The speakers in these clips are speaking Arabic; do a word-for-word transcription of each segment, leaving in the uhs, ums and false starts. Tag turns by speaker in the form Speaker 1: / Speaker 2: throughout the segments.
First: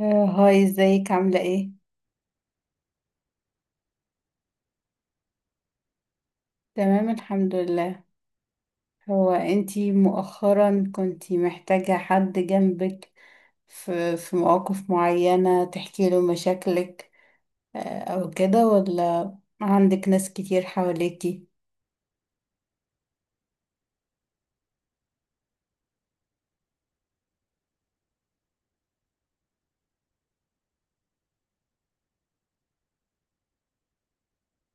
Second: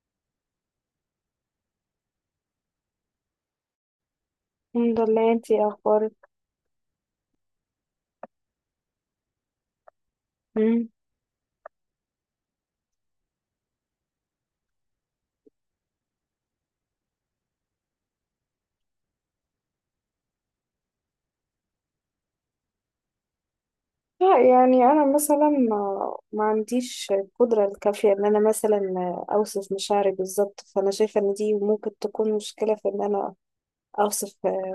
Speaker 1: آه، هاي ازيك عاملة ايه؟
Speaker 2: الحمد لله، انتي اخبارك؟
Speaker 1: تمام الحمد لله. هو انتي
Speaker 2: مم.
Speaker 1: مؤخرا كنتي محتاجة حد جنبك في, في مواقف معينة تحكي له مشاكلك، آه، او كده، ولا عندك ناس كتير حواليكي؟
Speaker 2: لا، يعني انا مثلا ما, ما عنديش القدره الكافيه ان انا مثلا اوصف مشاعري بالظبط، فانا شايفه ان دي ممكن تكون مشكله في ان انا اوصف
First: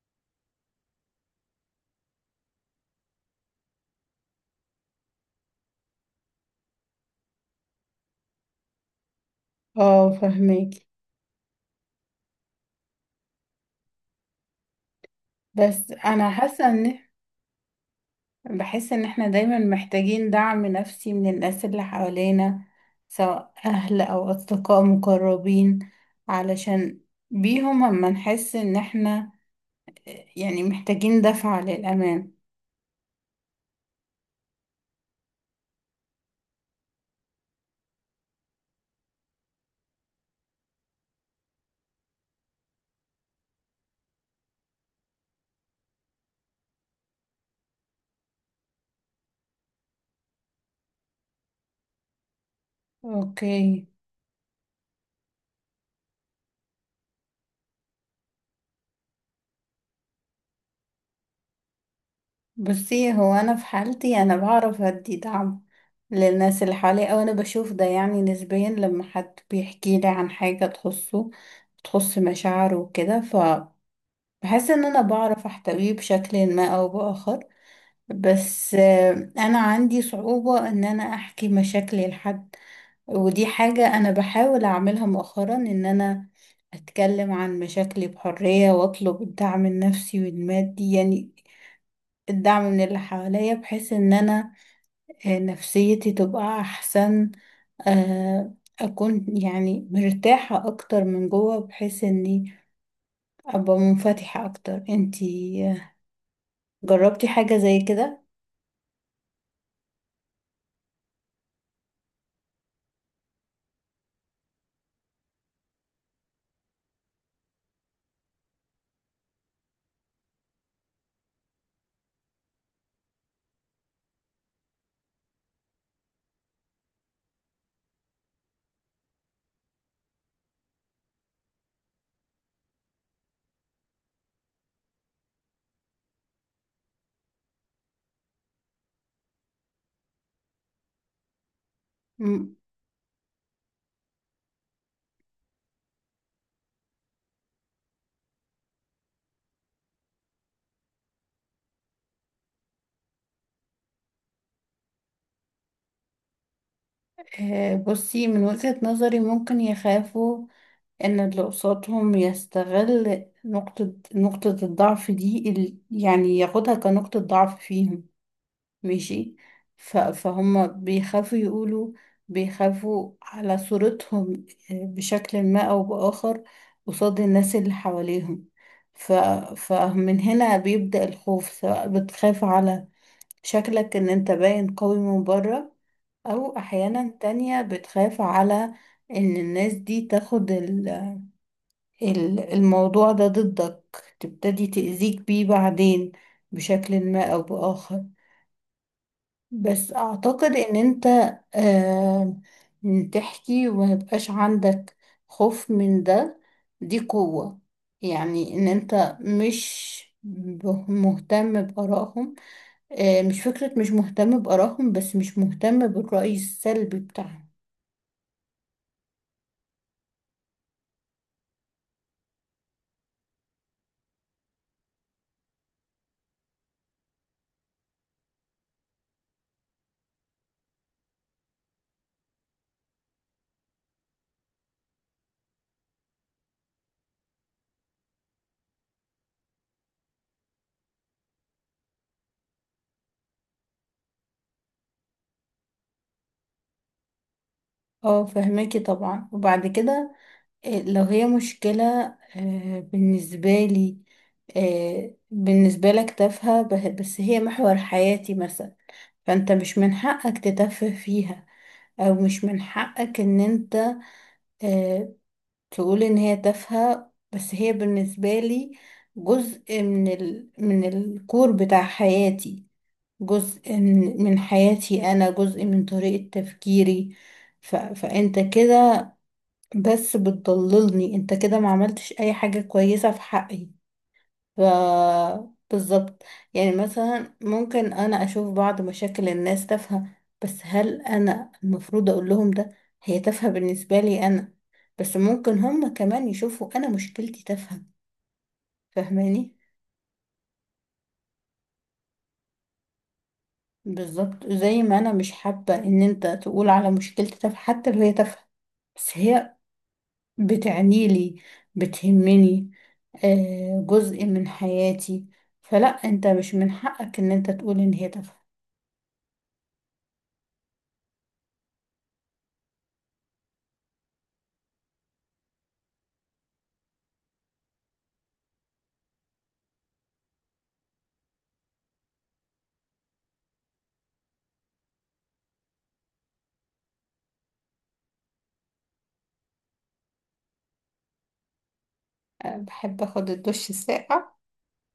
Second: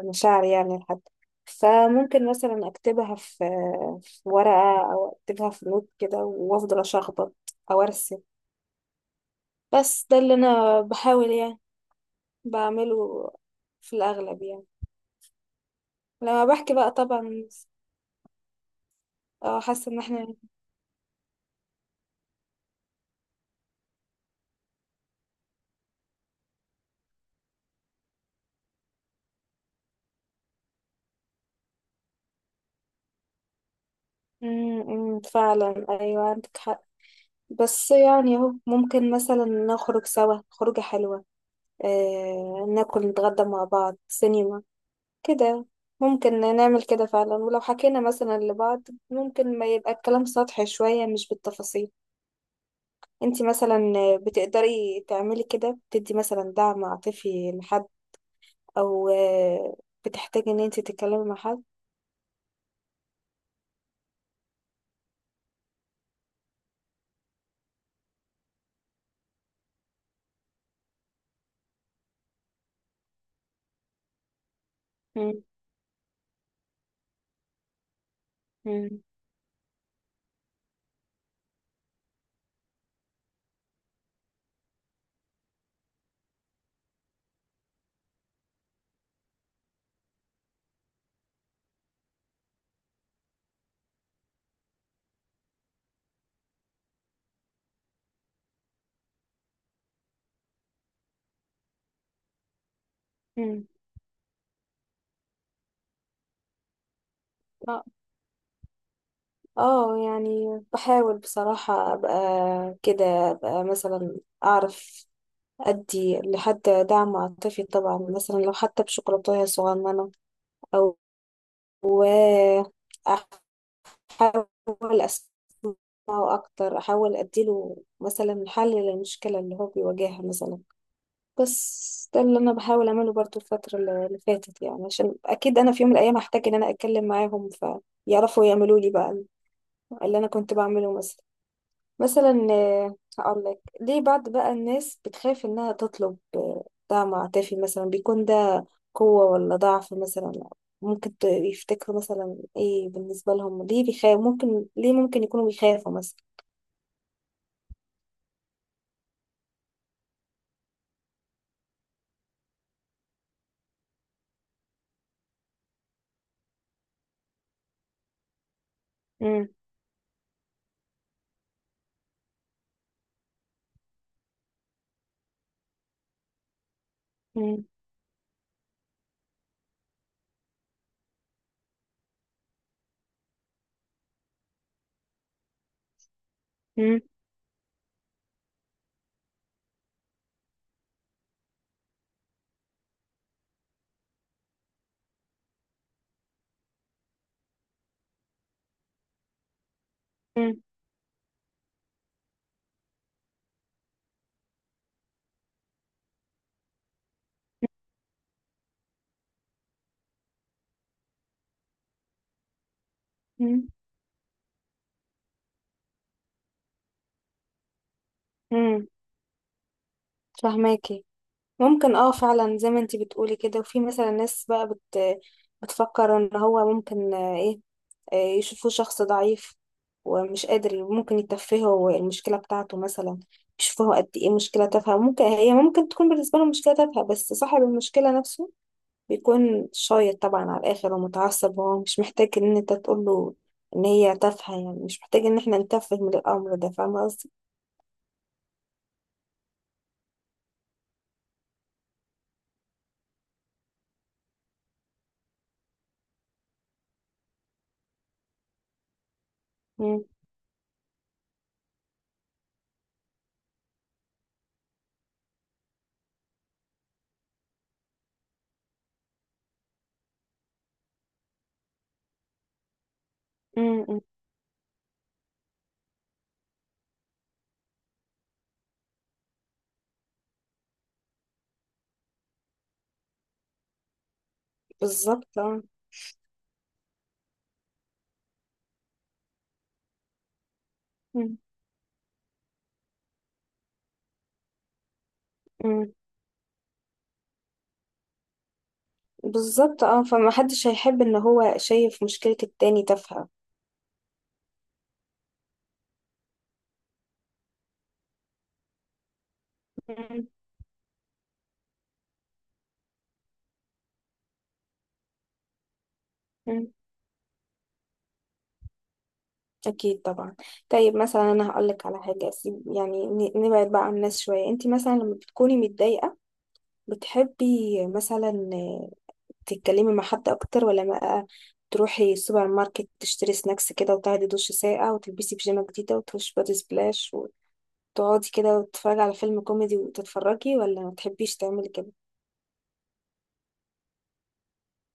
Speaker 2: مشاعري يعني لحد. فممكن مثلا اكتبها في في ورقه او اكتبها في نوت كده وافضل اشخبط او ارسم، بس
Speaker 1: اه
Speaker 2: ده اللي انا
Speaker 1: فهميكي.
Speaker 2: بحاول يعني بعمله في الاغلب يعني
Speaker 1: بس انا
Speaker 2: لما
Speaker 1: حاسة
Speaker 2: بحكي بقى
Speaker 1: ان
Speaker 2: طبعا.
Speaker 1: بحس ان احنا دايما
Speaker 2: اه، حاسه ان
Speaker 1: محتاجين
Speaker 2: احنا
Speaker 1: دعم نفسي من الناس اللي حوالينا، سواء اهل او اصدقاء مقربين، علشان بيهم اما نحس ان احنا يعني محتاجين دفعة للأمان.
Speaker 2: امم امم، فعلا، ايوه عندك حق. بس يعني اهو، ممكن مثلا نخرج سوا خروجة حلوة، آه ناكل نتغدى مع بعض سينما كده. ممكن نعمل كده فعلا، ولو حكينا مثلا لبعض ممكن ما يبقى الكلام سطحي شوية مش بالتفاصيل. انتي مثلا
Speaker 1: اوكي.
Speaker 2: بتقدري تعملي كده؟ بتدي مثلا دعم عاطفي لحد، او آه بتحتاجي ان انتي تتكلمي مع حد؟
Speaker 1: بصي، هو أنا في حالتي أنا بعرف أدي دعم للناس اللي حواليا، أو أنا بشوف ده يعني نسبيا لما حد بيحكي لي عن حاجة تخصه، تخص مشاعره وكده، فبحس إن أنا
Speaker 2: امم
Speaker 1: بعرف أحتويه بشكل ما أو بآخر. بس آه، انا عندي صعوبة ان انا احكي مشاكلي لحد، ودي حاجة انا بحاول اعملها مؤخرا، ان انا اتكلم عن مشاكلي بحرية واطلب الدعم النفسي والمادي، يعني الدعم من اللي حواليا، بحيث ان انا آه، نفسيتي تبقى احسن، آه، اكون يعني مرتاحة اكتر من جوه، بحيث اني
Speaker 2: امم
Speaker 1: ابقى منفتحة اكتر. انتي آه، جربتي حاجة زي كده؟
Speaker 2: اه، يعني بحاول بصراحة ابقى كده، ابقى مثلا اعرف ادي لحد دعم عاطفي طبعا، مثلا لو حتى بشوكولاتة صغننة، او و احاول اسمعه اكتر، احاول اديله مثلا حل للمشكلة اللي هو بيواجهها مثلا. بس ده اللي انا بحاول اعمله برضو الفترة اللي فاتت يعني، عشان اكيد انا في يوم من الايام هحتاج ان انا اتكلم معاهم، فيعرفوا يعملوا لي بقى اللي انا كنت بعمله مثلا. مثلا، آه، هقول لك ليه بعض بقى الناس بتخاف انها تطلب آه، دعم عاطفي، مثلا بيكون ده قوة ولا ضعف؟ مثلا ممكن ت- يفتكروا مثلا ايه بالنسبة لهم، ليه بيخاف، ممكن ليه ممكن يكونوا بيخافوا مثلا؟
Speaker 1: آه، بصي، من وجهة نظري ممكن يخافوا ان اللي قصادهم يستغل نقطة نقطة الضعف دي، ال- يعني ياخدها كنقطة ضعف فيهم، ماشي.
Speaker 2: مم،
Speaker 1: ف- فهم بيخافوا يقولوا، بيخافوا على صورتهم آه، بشكل ما او بآخر قصاد الناس
Speaker 2: مم،
Speaker 1: اللي حواليهم. ف... فمن هنا بيبدأ الخوف، سواء بتخاف على شكلك ان انت باين قوي من بره، أو
Speaker 2: مم،
Speaker 1: أحيانا تانية بتخاف على إن الناس دي تاخد ال- ال- الموضوع ده ضدك، تبتدي تأذيك بيه بعدين بشكل ما أو بآخر. بس أعتقد
Speaker 2: مم،
Speaker 1: إن أنت آه تحكي وميبقاش عندك خوف من ده، دي قوة، يعني إن أنت مش ب- مهتم بآرائهم، آه مش
Speaker 2: مم،
Speaker 1: فكرة مش مهتم بآرائهم، بس مش مهتم بالرأي السلبي بتاعهم.
Speaker 2: مم. فهماكي. ممكن اه فعلا زي ما انتي بتقولي كده، وفي مثلا ناس بقى بت بتفكر ان هو ممكن آه، ايه، آه، يشوفوه شخص ضعيف ومش قادر، ممكن يتفهوا المشكلة بتاعته مثلا، يشوفوها قد ايه مشكلة تافهة. ممكن هي ممكن تكون بالنسبة له مشكلة تافهة بس صاحب المشكلة نفسه بيكون شايط طبعا على الآخر ومتعصب. هو مش محتاج ان انت تقول له ان هي تافهة، يعني مش محتاج ان احنا نتفه من الأمر ده. فاهمة قصدي؟
Speaker 1: اه فهماكي طبعا. وبعد كده آه، لو هي مشكلة آه، بالنسبة لي، آه، بالنسبة لك تافهة، به- بس هي محور حياتي مثلا، فانت مش من
Speaker 2: مم.
Speaker 1: حقك تتفه فيها، او مش من حقك ان انت آه، تقول ان هي تافهة، بس هي بالنسبة لي جزء من ال... من الكور بتاع حياتي، جزء
Speaker 2: مم. مم.
Speaker 1: من من حياتي انا، جزء من طريقة تفكيري. ف... فانت كده بس بتضللني، انت كده ما عملتش اي حاجة كويسة في حقي. ف
Speaker 2: بالظبط، اه.
Speaker 1: بالظبط. يعني مثلا ممكن انا اشوف بعض مشاكل الناس تافهة، بس هل
Speaker 2: مم.
Speaker 1: انا المفروض اقول لهم ده؟ هي تافهة بالنسبة لي انا، بس ممكن
Speaker 2: مم.
Speaker 1: هم كمان يشوفوا انا مشكلتي تافهة. فاهماني؟
Speaker 2: بالظبط، اه، فمحدش هيحب ان هو شايف مشكلة التاني تافهة.
Speaker 1: بالظبط، زي ما انا مش حابة ان انت تقول على مشكلتي تافهة حتى لو هي تافهة، بس هي بتعنيلي، بتهمني، آه، جزء من حياتي، فلا انت مش
Speaker 2: مم.
Speaker 1: من حقك ان انت تقول ان هي تافهة.
Speaker 2: أكيد طبعا. طيب مثلا أنا هقولك على حاجة، أسيب يعني ن- نبعد بقى عن الناس شوية. أنت مثلا لما بتكوني متضايقة بتحبي مثلا آه، تتكلمي مع حد أكتر، ولا بقى تروحي السوبر ماركت تشتري سناكس كده وتاخدي دش ساقع وتلبسي بيجامة جديدة وتخشي بادي سبلاش وتقعدي كده وتتفرجي على فيلم كوميدي وتتفرجي، ولا ما تحبيش تعملي كده؟
Speaker 1: أه، بحب اخد الدش الساقع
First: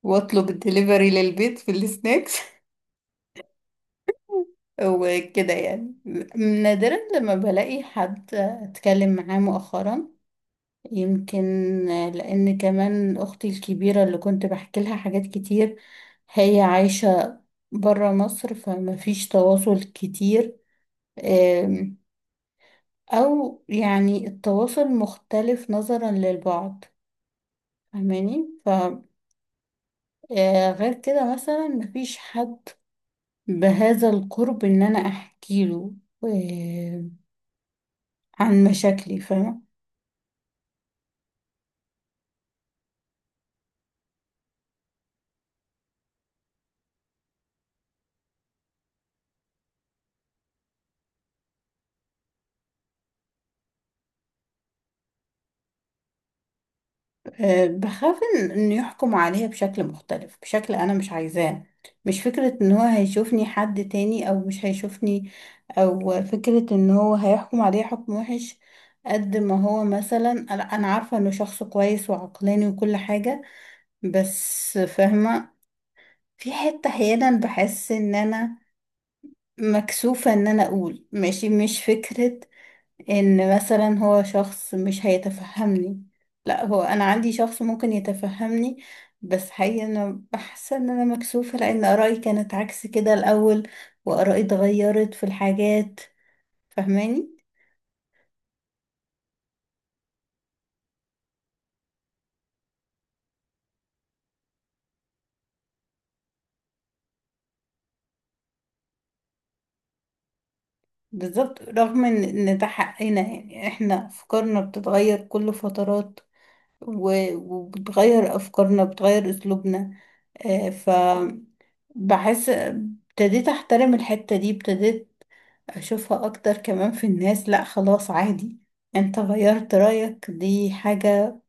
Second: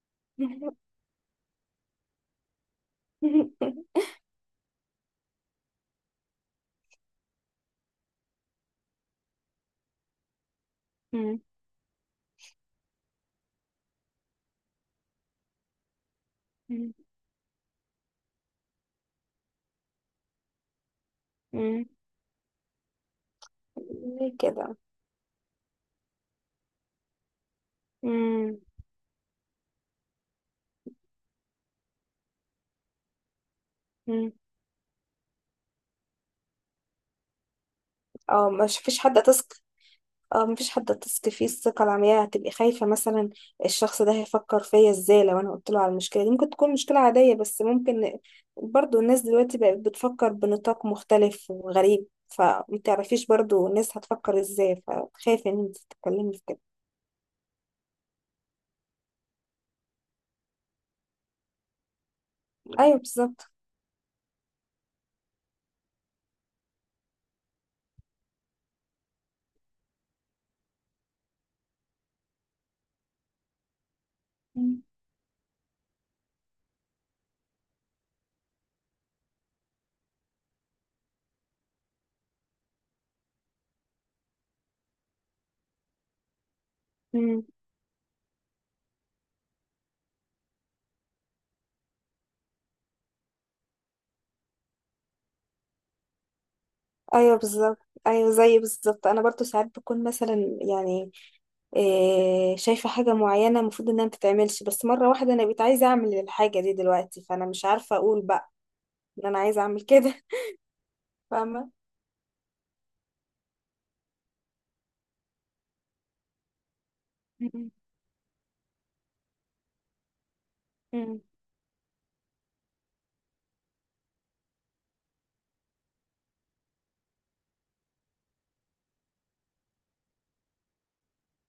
Speaker 1: واطلب الدليفري للبيت في السناكس. وكده يعني، نادرا لما بلاقي حد اتكلم معاه مؤخرا،
Speaker 2: مم.
Speaker 1: يمكن آه، لان كمان اختي الكبيرة اللي كنت بحكي لها حاجات كتير هي
Speaker 2: مم.
Speaker 1: عايشة برا مصر، فما فيش تواصل كتير،
Speaker 2: مم.
Speaker 1: او يعني
Speaker 2: ليه كده؟
Speaker 1: التواصل مختلف نظرا للبعض. فاهماني؟
Speaker 2: مم.
Speaker 1: ف آه، غير كده مثلا مفيش حد بهذا
Speaker 2: مم.
Speaker 1: القرب ان انا احكي له آه،
Speaker 2: اه،
Speaker 1: عن
Speaker 2: مش فيش
Speaker 1: مشاكلي،
Speaker 2: حد تثق.
Speaker 1: فاهمة؟
Speaker 2: اه، مفيش حد هتثقي فيه الثقة العمياء، هتبقي خايفة مثلا الشخص ده هيفكر فيا ازاي لو انا قلت له على المشكلة دي. ممكن تكون مشكلة عادية بس ممكن برضو الناس دلوقتي بقت بتفكر بنطاق مختلف وغريب، فمتعرفيش برضو الناس هتفكر ازاي، فخايفة ان انت تتكلمي في كده.
Speaker 1: آه، بخاف ان إن يحكم عليا بشكل مختلف، بشكل انا مش عايزاه. مش فكرة ان هو
Speaker 2: ايوه
Speaker 1: هيشوفني
Speaker 2: بالظبط.
Speaker 1: حد تاني او مش هيشوفني، او فكرة ان هو هيحكم عليا حكم وحش. قد ما هو مثلا انا أنا عارفة انه شخص كويس وعقلاني وكل حاجة، بس
Speaker 2: مم.
Speaker 1: فاهمة، في حتة أحيانا بحس إن أنا مكسوفة إن أنا أقول. ماشي، مش فكرة إن مثلا هو شخص مش هيتفهمني، لا هو أنا عندي
Speaker 2: مم.
Speaker 1: شخص ممكن يتفهمني، بس حقيقة أنا بحس إن أنا مكسوفة لأن آرائي كانت عكس كده الأول، وآرائي اتغيرت في الحاجات.
Speaker 2: ايوه
Speaker 1: فاهماني؟
Speaker 2: بالظبط. ايوه، زي بالظبط انا برضو ساعات بكون مثلا يعني إيه شايفه حاجه معينه المفروض انها ما تتعملش، بس مره واحده انا بقيت عايزه اعمل الحاجه دي دلوقتي، فانا مش عارفه اقول بقى ان انا عايزه اعمل كده.
Speaker 1: بالظبط،
Speaker 2: فاهمه.
Speaker 1: رغم إن إن ده حقنا، يعني إحنا أفكارنا بتتغير كل فترات، و-
Speaker 2: مم.
Speaker 1: وبتغير أفكارنا بتغير أسلوبنا، آه، ف
Speaker 2: مم.
Speaker 1: بحس ابتديت احترم الحتة دي، ابتديت اشوفها اكتر كمان في الناس. لا خلاص عادي، انت غيرت رأيك، دي حاجة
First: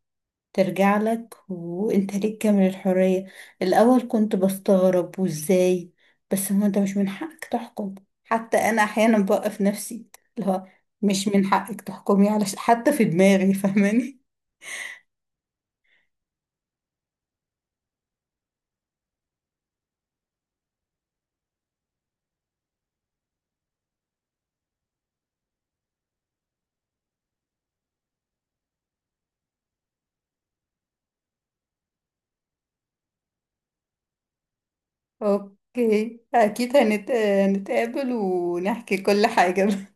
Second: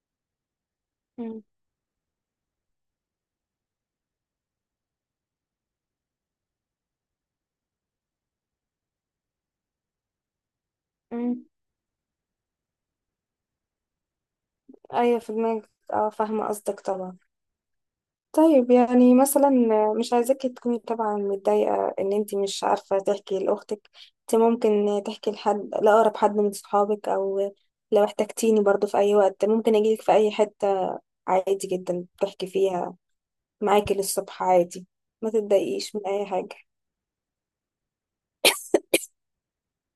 Speaker 1: ترجع لك
Speaker 2: مم.
Speaker 1: وانت ليك كامل الحرية. الاول كنت بستغرب، وازاي؟ بس هو انت مش من حقك تحكم. حتى انا احيانا بوقف نفسي، اللي هو مش
Speaker 2: مم.
Speaker 1: من حقك تحكمي على ش- حتى في دماغي. فاهماني؟
Speaker 2: ايوه في دماغك، اه فاهمه قصدك طبعا. طيب يعني مثلا، مش عايزاكي تكوني طبعا متضايقه ان انت مش عارفه تحكي لاختك. انت ممكن تحكي لحد، لاقرب حد من صحابك، او لو احتجتيني برضو في اي وقت ممكن اجيلك في اي حته، عادي جدا تحكي فيها معاكي للصبح عادي. ما تتضايقيش من
Speaker 1: اوكي
Speaker 2: اي حاجه.
Speaker 1: اكيد هنت... هنتقابل ونحكي كل حاجة.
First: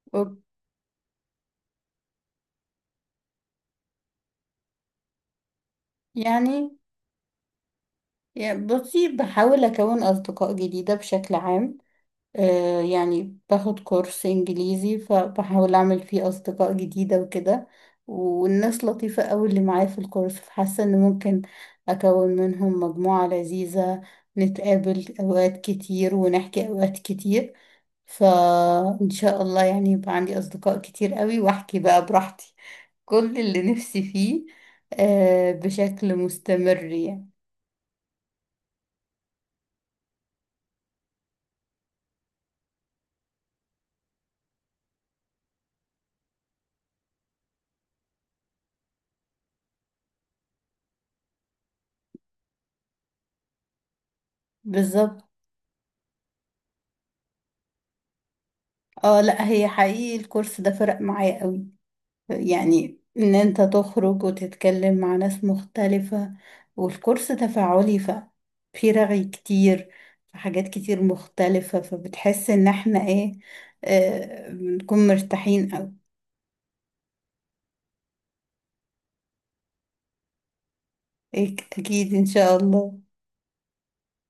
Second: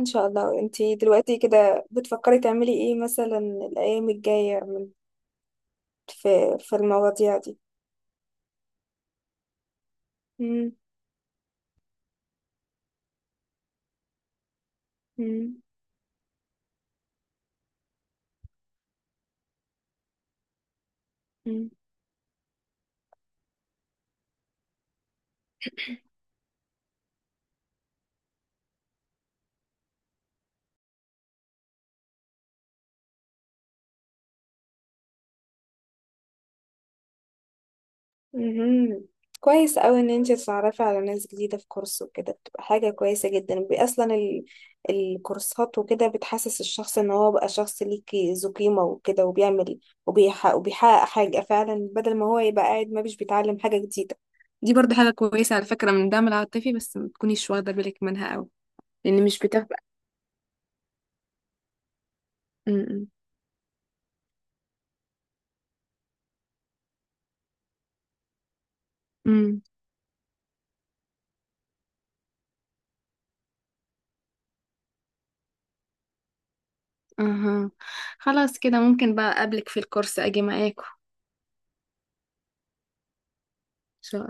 Speaker 2: ان شاء
Speaker 1: اوكي.
Speaker 2: الله، انت دلوقتي كده بتفكري تعملي ايه مثلا الايام الجايه في في
Speaker 1: يعني
Speaker 2: المواضيع دي؟
Speaker 1: يعني بصي، بحاول أكون أصدقاء
Speaker 2: مم.
Speaker 1: جديدة بشكل عام. آه يعني باخد كورس إنجليزي،
Speaker 2: مم.
Speaker 1: فبحاول أعمل فيه أصدقاء جديدة وكده، والناس لطيفة أوي اللي معايا في الكورس، فحاسة إن ممكن
Speaker 2: مم.
Speaker 1: أكون منهم مجموعة لذيذة، نتقابل أوقات كتير ونحكي أوقات كتير. فإن شاء الله يعني يبقى عندي أصدقاء كتير أوي وأحكي بقى براحتي كل اللي نفسي فيه، آه بشكل مستمر يعني.
Speaker 2: مهم. كويس قوي ان انت تتعرفي على ناس جديدة في كورس وكده، بتبقى حاجة كويسة جدا، بي- اصلا ال... الكورسات وكده بتحسس الشخص ان هو بقى شخص ليكي ذو قيمة وكده، وبيعمل وبيحقق, وبيحقق حاجة فعلا، بدل ما هو يبقى قاعد ما مش بيتعلم حاجة جديدة. دي برضو حاجة
Speaker 1: بالظبط
Speaker 2: كويسة على فكرة من الدعم العاطفي، بس ما تكونيش واخدة بالك منها قوي.
Speaker 1: اه.
Speaker 2: لان مش
Speaker 1: لا هي
Speaker 2: بتبقى
Speaker 1: حقيقي الكورس ده فرق معايا قوي، يعني
Speaker 2: م-
Speaker 1: ان انت تخرج وتتكلم مع ناس مختلفة، والكورس تفاعلي، ف في رغي
Speaker 2: م.
Speaker 1: كتير، في حاجات كتير مختلفة، فبتحس ان احنا ايه، آه بنكون مرتاحين قوي.
Speaker 2: أها. خلاص كده، ممكن بقى أقابلك في الكورس أجي معاكم.
Speaker 1: إيه، اكيد ان شاء الله.
Speaker 2: إن شاء